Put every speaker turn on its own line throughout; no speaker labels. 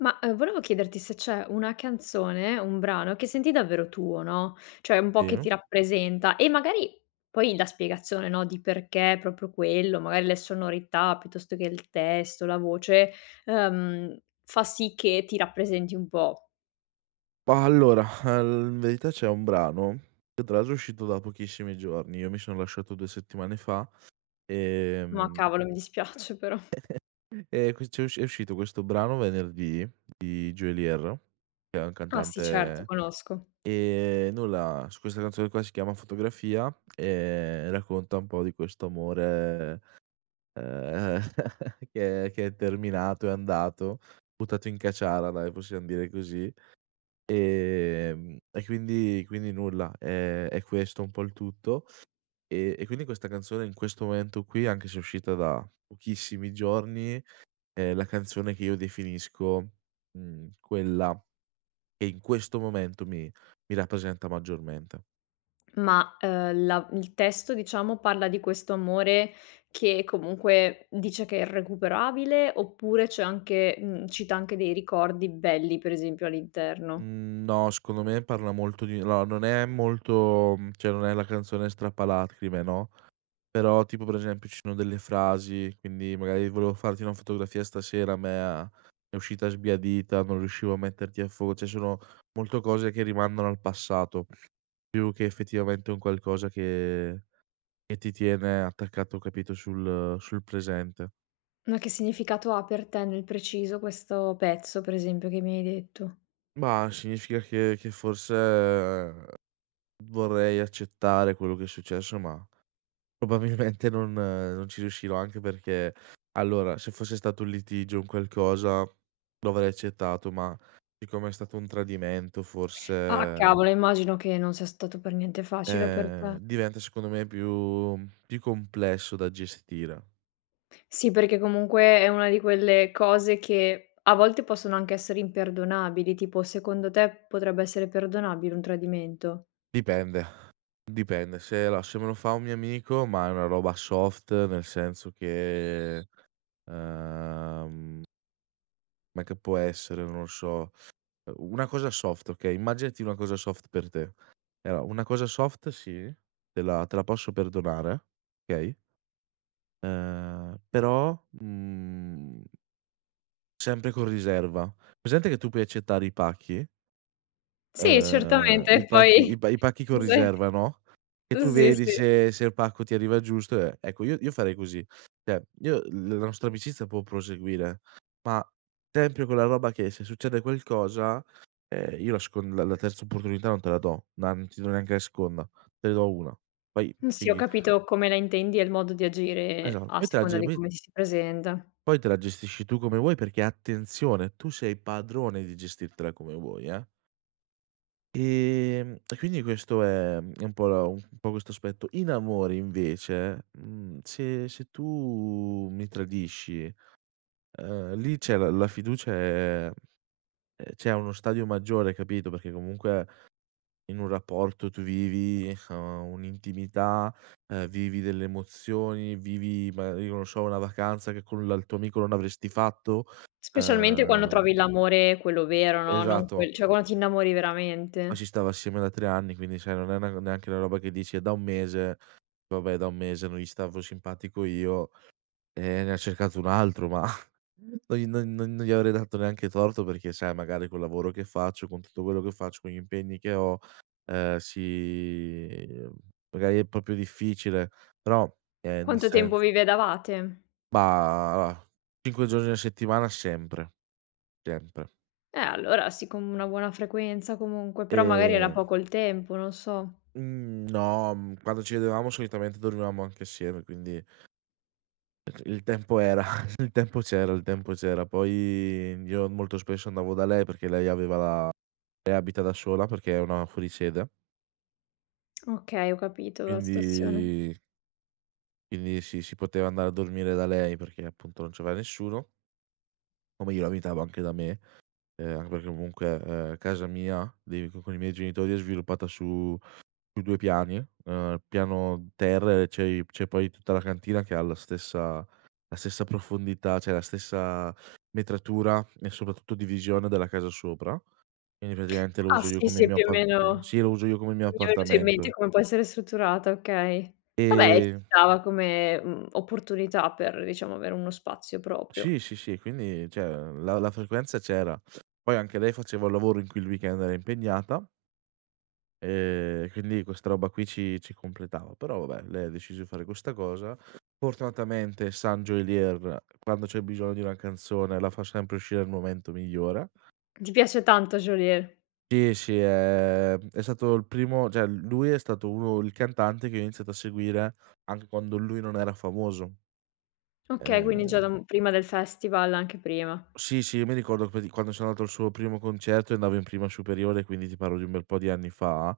Ma, uhm, volevo chiederti se c'è una canzone, un brano che senti davvero tuo, no, cioè un po' che
Sì.
ti rappresenta e magari poi la spiegazione, no, di perché proprio quello, magari le sonorità piuttosto che il testo, la voce, ehm, fa sì che ti rappresenti un po'.
Bah, allora, al in verità c'è un brano, che tra l'altro è uscito da pochissimi giorni. Io mi son lasciato 2 settimane fa,
Ma
ehm
cavolo mi dispiace però.
ehm, ques c'è è usc è uscito questo brano venerdì di Geolier. che è un
Ah sì, certo,
cantante,
conosco.
ehm, nulla su questa canzone qua, si chiama "Fotografia", ehm, racconta un po' di questo amore, ehm, che è che è terminato, è andato, buttato in caciara dai, possiam dire così. Ehm, e quindi quindi nulla, ehm, è questo un po' il tutto, ehm, e quindi questa canzone in questo momento qui anche se è uscita da pochissimi giorni è la canzone che io definisco, mhmm, quella che in questo momento mi mi rappresenta maggiormente.
Ma, uhm, la il testo diciamo parla di questo amore che comunque dice che è irrecuperabile, oppure c'è anche mhmm, cita anche dei ricordi belli, per esempio all'interno?
Mhmm, no, secondo me parla molto di no, non è molto mhmm, cioè non è la canzone strappalacrime, no, però tipo per esempio ci sono delle frasi quindi magari: "volevo farti una fotografia stasera me a è uscita sbiadita, non riuscivo a metterti a fuoco", cioè sono molto cose che rimandano al passato, più che effettivamente un qualcosa che che ti tiene attaccato, capito, sul sul presente.
Ma che significato ha per te nel preciso questo pezzo, per esempio, che mi hai detto?
Mah, significa che che forse vorrei accettare quello che è successo ma probabilmente non non ci riuscirò, anche perché, allora se fosse stato un litigio, un qualcosa, lo avrei accettato ma siccome è stato un tradimento
Ah
forse
cavolo, eh immagino che non sia stato per niente facile per
Eh,
te.
diventa secondo me più più complesso da gestire.
Sì, perché comunque è una di quelle cose che a volte possono anche essere imperdonabili, tipo secondo te, potrebbe essere perdonabile un tradimento?
Dipende. Dipende. Se alla se me lo fa un mio amico, ma è una roba soft, nel senso che, ehm me che può essere, non lo so, una cosa soft, okay. Immaginati una cosa soft per te. Allora, una cosa soft sì, te la te la posso perdonare, okay? Ehm, però, mhmm sempre con riserva. Presente che tu puoi accettare i pacchi?
Sì,
Uhm,
certamente
i
e
pacchi
poi
i pa i pacchi con
cos'è?
riserva, no, e
Uhm,
tu
sì,
vedi
sì.
se se il pacco ti arriva giusto e ecco io io farei così. Cioè io l la nostra amicizia può proseguire, ma tempio quella roba che se succede qualcosa, ehm, io la scon la la terza opportunità non te la do. Ma non ti do neanche la seconda. Te ne do 1. Poi
Uhm, sì ho
figli
capito come la intendi e il modo di
Esa
agire a
poi te la
seconda di
[unintelligible]
come ti si presenta.
Poi te la gestisci tu come vuoi perché, attenzione, tu sei padrone di gestirtela come vuoi, eh? Ehm, e quindi questo è uhm, è un po' la, uhm, un po' questo aspetto In amore invece, mhmm, se se tu mi tradisci, uhm, lì c'è la la fiducia, ehm ehm, cioè è a uno stadio maggiore, capito, perché comunque in un rapporto tu vivi, uhm, un'intimità, ehm, vivi delle emozioni, vivi ma io non so una vacanza che con la il tuo amico non avresti fatto,
Specialmente quando
ehm
trovi l'amore quello vero, no, non
Esatto.
quel cioè quan ti innamori
Ma ci
veramente.
stavo assieme da 3 anni quindi sai non è una neanche una roba che dici: "È da 1 mese, vabbè da 1 mese non gli stavo simpatico io e ne ha cercato un altro", ma no gli non non non gli avrei dato neanche torto, perché sai magari col lavoro che faccio, con tutto quello che faccio, con gli impegni che ho, ehm, si, uhm, magari è proprio difficile, però, ehm, nel
Quanto tempo
sens
vi vedevate?
Bah, 5 giorni a settimana sempre, sempre.
Eh, allora sì, con una buona frequenza comunque, però magari era
Ehm
poco il tempo, non so.
Mhmm, no, uhm, quando ci vedevamo solitamente dormivamo anche assieme, quindi il il tempo era il tempo c'era, il tempo c'era, poi io molto spesso andavo da lei, perché lei aveva la lei abita da sola perché è una fuori sede
Okay, ho capito la situazione.
Quindi quindi sì, si poteva andare a dormire da lei perché appunto non c'aveva nessuno O meglio abitava anche da me, ehm, anche perché comunque, ehm, casa mia, dei co con i miei genitori è sviluppata su su 2 piani, ehm, piano terra e c'è i c'è poi tutta la cantina che ha la stessa la stessa profondità, cioè la stessa metratura e soprattutto divisione della casa sopra. Quindi praticamente lo
Ah
uso io
sì,
come
sì
mio
più o
appart
meno
sì, lo uso io come mio
mi è venuto in mente
appartamento.
come può essere strutturata, okay. Vabbè ci
Ehm
stava come, mhmm, opportunità per diciamo avere uno spazio proprio.
Sì, sì, sì, quindi cioè, ehm, la la frequenza c'era. Poi anche lei faceva il lavoro in cui il weekend era impegnata ehm, e quindi questa roba qui ci ci completava però vabbè lei ha deciso di fare questa cosa. Fortunatamente San Geolier quando c'è bisogno di una canzone la fa sempre uscire al momento migliore.
Ti piace tanto Geolier.
Sì, sì, ehm, è stato il primo cioè lui è stato uno il cantante che io ho iniziato a seguire anche quando lui non era famoso.
Okay quindi già da
Ehm
un prima del festival, anche prima.
Sì, sì, io mi ricordo qua di quando sono andato al suo primo concerto e andavo in prima superiore, quindi ti parlo di un bel po' di anni fa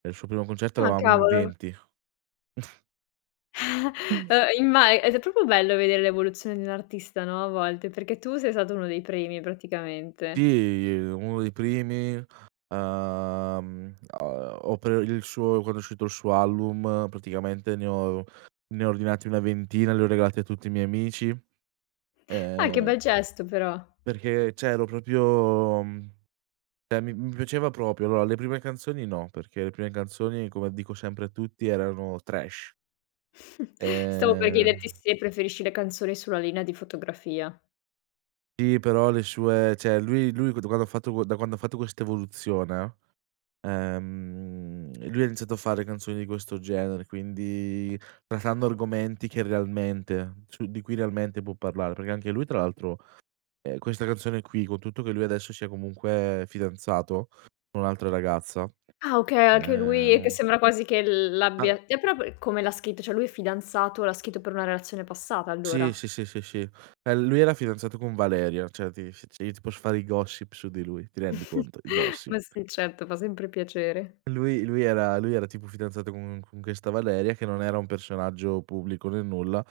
e il suo primo concerto
Ah
eravamo in
cavolo.
20.
Uhm, imma ed è proprio bello vedere l'evoluzione di un artista, no, a volte perché tu sei stato uno dei primi praticamente.
Sì, ehm, uno dei primi, uhm, a o per il suo quando è uscito il suo album praticamente, ne ho ne ho ordinati una ventina e li ho regalati a tutti i miei amici,
Ah che
ehm
bel gesto però.
Perché, cioè ero proprio, uhm, cioè mi mi piaceva proprio. Allora, le prime canzoni no, perché le prime canzoni come dico sempre a tutti erano trash.
Stavo per
Ehm
chiederti se preferisci le canzoni sulla linea di fotografia.
Sì, però le sue, cioè lui lui quan quando ha fatto da quando ha fatto questa evoluzione, ehm, lui ha iniziato a fare canzoni di questo genere, quindi trattando argomenti che realmente su di cui realmente può parlare, perché anche lui tra l'altro, ehm, questa canzone qui, con tutto che lui adesso sia comunque fidanzato con un'altra ragazza,
Ah okay, anche lui che
ehm
sembra quasi che l l'abbia
[unintelligible]
t'è prop come l'ha scritto, cioè lui è fidanzato, l'ha scritto per una relazione passata allora.
Sì, sì, sì, sì, eh lui era fidanzato con Valeria cioè ti si io ti posso fare i gossip su di lui, ti rendi conto i
Ma
gossip.
sì certo, fa sempre piacere.
Lui lui era lui era tipo fidanzato co con questa Valeria che non era un personaggio pubblico, ne nulla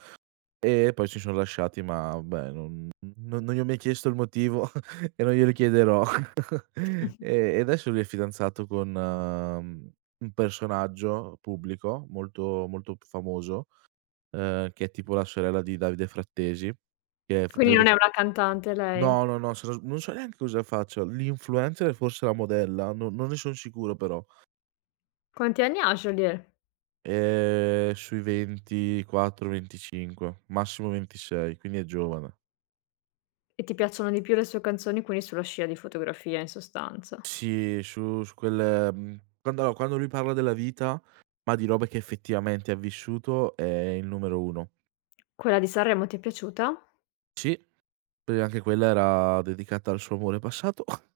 e poi si son lasciati ma beh, non non non gli ho mai chiesto il motivo e non gli chiederò e e adesso lui è fidanzato con un personaggio pubblico molto, molto famoso, uhm, che è tipo la sorella di Davide Frattesi, che è f
Quindi
Davide
non è una cantante lei?
No, no, no, no, so sa non so neanche cosa faccia. L'influencer, forse la modella, non non ne son sicuro però.
Quanti anni ha Geolier?
Ehm, sui 24, 25 massimo 26, quindi è giovane.
E ti piacciono di più le sue canzoni, quelle sulla scia di "Fotografia", in sostanza.
Sì, su su quel mhmm, quando quando lui parla della vita, ma di robe che effettivamente ha vissuto è il numero 1.
Quella di Sanremo ti è piaciuta?
Sì, perché anche quella era dedicata al suo amore passato.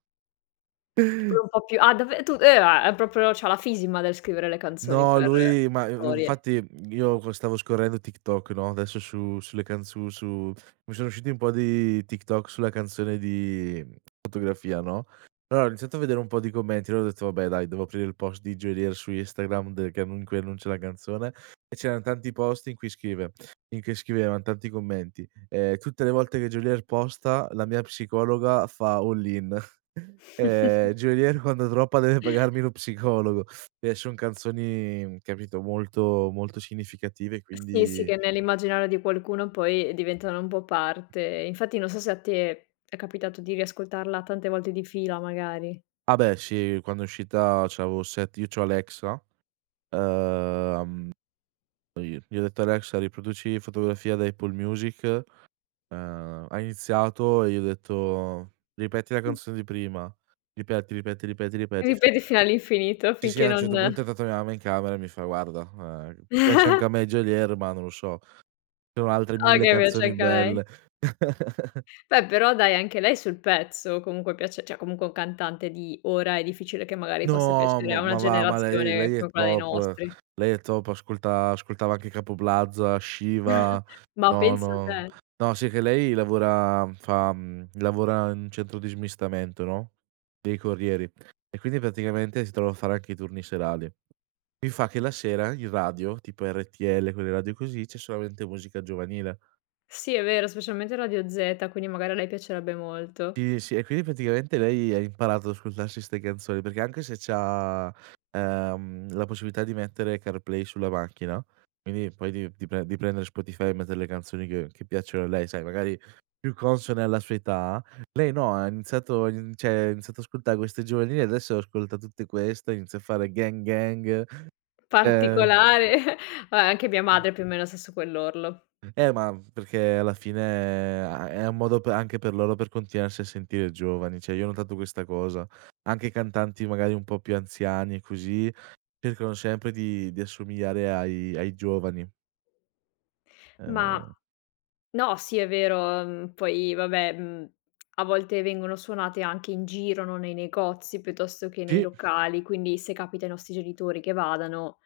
Che pure un po' più a dave tu [unintelligible] è proprio c'ha la fisima del scrivere le canzoni
No,
[unintelligible]
lui ma i
storie.
infatti io co stavo scorrendo TikTok, no, adesso su sulle canz su su mi sono usciti un po' di TikTok sulla canzone di "Fotografia", no. Allora, ho iniziato a vedere un po' di commenti, allora ho detto: "Vabbè dai, devo aprire il post di Geolier su Instagram, de che annun in cui annuncia la canzone", e c'eran tanti post in cui scrive in che scrivevan tanti commenti, ehm, "tutte le volte che Geolier posta, la mia psicologa fa all-in." "Ehm, Geolier quando droppa deve pagarmi lo psicologo". Eh son canzoni, capito, molto, molto significative,
Eh sì, sì,
quindi
che nell'immaginario di qualcuno poi diventano un po' parte, infatti non so se a te è capitato di riascoltarla tante volte di fila, magari.
A beh sì quando è uscita c'avo set io c'ho Alexa. Ehm, poi gli ho detto: "Alexa riproduci 'Fotografia' da Apple Music", ehm, ha iniziato e gli ho detto: "Ripeti la
Mh.
canzone di prima. Ripeti, ripeti, ripeti, ripeti," sì.
Ripeti fino all'infinito,
Sì, sì
finché
a un
non
certo punto è entrata mia mamma in camera e mi fa: "Guarda, ehm, piace anche a me Geolier, ma non lo so, ci sono altre
Ah
1000
okay, piace
canzoni
anche a lei.
belle".
Beh però dai, anche lei sul pezzo comunque piace, cioè, comunque un cantante di ora è difficile che magari possa
No
piacere a
ma
una
ma va, ma lei
generazione
lei è
come quella dei
top,
nostri.
lei è top, ascolta ascoltava anche Capo Plaza, Shiva,
Ma
no,
pensa
no,
te!
no, si è che lei lavora fa, mhmm, lavora in centro di smistamento, no, dei corrieri e quindi praticamente si trova a fare anche i turni serali, mi fa che la sera, in radio, tipo RTL quelle radio così, c'è solamente musica giovanile.
Sì è vero specialmente Radio Zeta, quindi magari a lei piacerebbe molto.
Sì, sì, e quindi praticamente lei ha imparato a ascoltarsi 'ste canzoni, perché anche se c'ha, ehm, la possibilità di mettere CarPlay sulla macchina, quindi poi di di pre di prendere Spotify e mettere le canzoni che che piacciono a lei, sai magari più consone alla sua età, lei no, ha iniziato in cioè, ha iniziato a ascoltare queste giovanili adesso ascolta tutte queste, inizia a fare "gang, gang" ehm
Particolare, vabbè, anche mia madre più o meno sta su quell'orlo.
Eh ma perché alla fine è a è un modo per anche per loro per continuarsi a sentire giovani, cioè io ho notato questa cosa, anche cantanti magari un po' più anziani, così, cercano sempre di di assomigliare ai ai giovani.
Ma,
Ehm
no, sì è vero, mhmm, poi vabbè, mhmm, a volte vengono suonate anche in giro, no, nei negozi piuttosto che nei
Sì.
locali, quindi se capita ai nostri genitori che vadano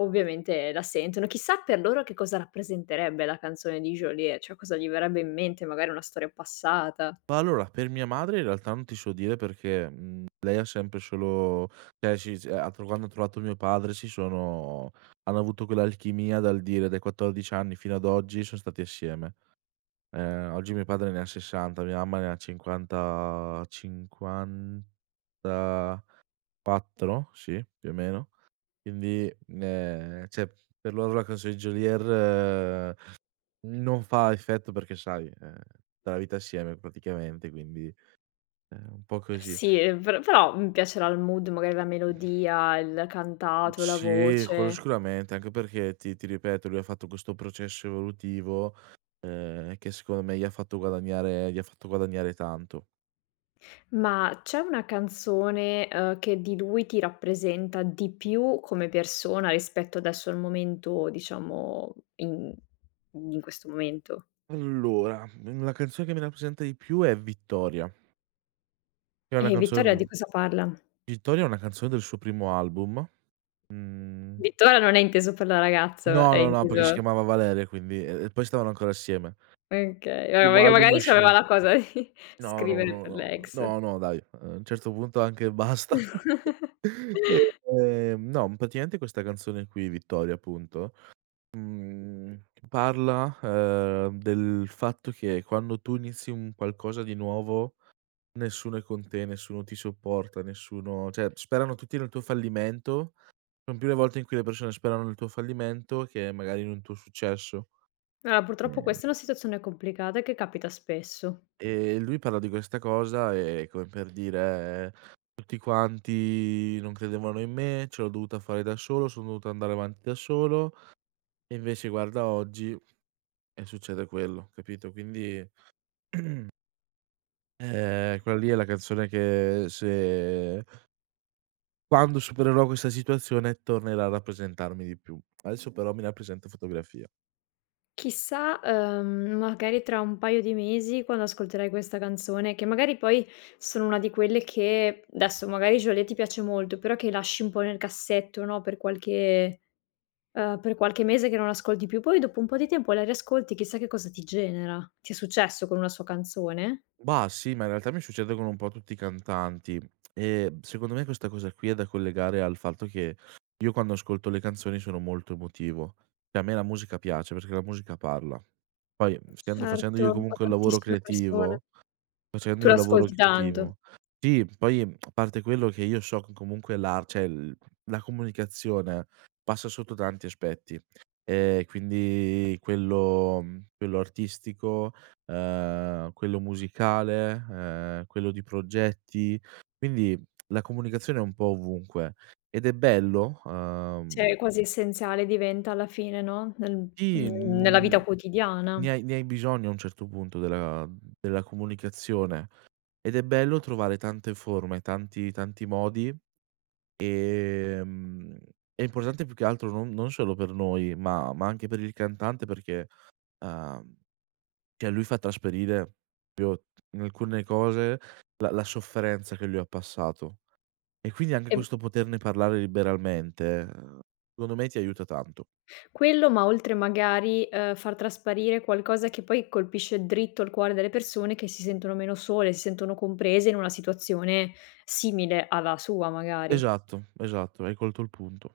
ovviamente la sentono. Chissà per loro che cosa rappresenterebbe la canzone di Geolier, cioè cosa gli verrebbe in mente, magari una storia passata.
Ma allora, per mia madre in realtà non ti so dire perché, mhmm, lei ha sempre e solo cioè, sì se a quando ha trovato mio padre si sono hanno avuto quell'alchimia dal dire dai 14 anni fino ad oggi son stati assieme. Ehm, oggi mio padre ne ha 60, mia mamma ne ha cinquanta 54, sì, più o meno quindi, ehm, cioè per loro la canzone di Geolier non fa effetto perché sai, ehm, la vita assieme praticamente quindi è un po' così.
Sì, per però, mhmm, piacerà il mood, magari la melodia, il cantato, la
Sì, quello
voce.
sicuramente, anche perché ti ti ripeto, lui ha fatto questo processo evolutivo, ehm, che secondo me gli ha fatto guadagnare gli ha fatto guadagnare tanto.
Ma c'è una canzone, ehm, che di lui ti rappresenta di più come persona, rispetto adesso al momento, diciamo, in in questo momento.
Allora, una canzone che mi rappresenta di più è "Vittoria" che è una
E
canzone
"Vittoria"
d
di cosa parla?
"Vittoria" è una canzone del suo primo album, mhmm
"Vittoria" non è inteso per la ragazz
No,
è
no, no, perché si
inteso
chiamava Valeria e quindi, e e poi stavano ancora assieme.
Okay.
Il
Vabbè,
primo
perché
album
magari c'aveva
esce
la cosa di
no, no,
scrivere per
no, no,
l'ex.
no, no dai, a un certo punto anche basta, ehm, no praticamente questa canzone qui, "Vittoria" appunto, mhmm, parla, ehm, del fatto che quando tu inizi un qualcosa di nuovo, nessuno è con te, nessuno ti supporta, nessuno cioè, sperano tutti nel tuo fallimento, son più le volte in cui le persone sperano nel tuo fallimento che magari in un tuo successo.
Eh purtroppo
Ehm
questa è una situazione complicata e che capita spesso.
E lui parla di questa cosa, e come per dire: "Tutti quanti non credevano in me, ce l'ho dovuta fare da solo, son dovuto andare avanti da solo e invece guarda oggi e succede quello," capito, quindi ehm, quella lì è la canzone che se quando supererò questa situazione tornerà a rappresentarmi di più. Adesso però mi rappresenta "Fotografia".
Chissà, ehm, magari tra un paio di mesi, quando ascolterai questa canzone, che magari poi sono una di quelle che, adesso magari Geolier ti piace molto, però che lasci un po' nel cassetto, no, per qualche, uhm, per qualche mese che non ascolti più, poi dopo un po' di tempo la riascolti, chissà che cosa ti genera. Ti è successo con una sua canzone?
Bah sì, ma in realtà mi succede con un po' tutti i cantanti e secondo me questa cosa qui è da collegare al fatto che io quando ascolto le canzoni sono molto emotivo, e a me la musica piace, perché la musica parla. Poi essendo facendo
Certo,
io
a
comunque un lavoro
tantissime persone.
creativo facendo
Tu
io un lavoro
l'ascolti tanto.
creativo Sì, poi a parte quello che io so che comunque la cioè il la comunicazione passa sotto tanti aspetti e quindi quello, mhmm, quello artistico, ehm, quello musicale, ehm, quello di progetti, quindi la comunicazione è un po' ovunque, ed è bello, uhm
Cioè è quasi essenziale, diventa alla fine, no, nel
Sì,
nella
mhmm,
vita
ne
quotidiana.
hai ne hai bisogno a un certo punto della della comunicazione ed è bello trovare tante forme, tanti, tanti modi, ehm, è importante più che altro non non solo per noi ma ma anche per il cantante perché, ehm, cioè lui fa trasparire proprio in alcune cose, la la sofferenza che lui ha passato e quindi anche
E
questo poterne parlare liberamente, ehm, secondo me ti aiuta tanto.
Quello, ma oltre magari, ehm, far trasparire qualcosa che poi colpisce dritto al cuore delle persone che si sentono meno sole, si sentono comprese in una situazione simile alla sua, magari.
Esatto, esatto, hai colto il punto.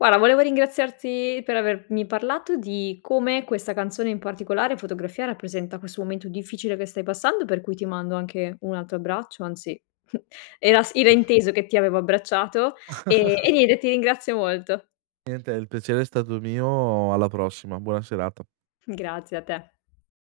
Guarda, volevo ringraziarti per avermi parlato di come questa canzone in particolare, "Fotografia", rappresenta questo momento difficile che stai passando per cui ti mando anche un altro abbraccio anzi, era s era inteso che ti avevo abbracciato e e niente, ti ringrazio molto.
Niente, e il piacere è stato mio, alla prossima, buona serata.
Grazie, a te.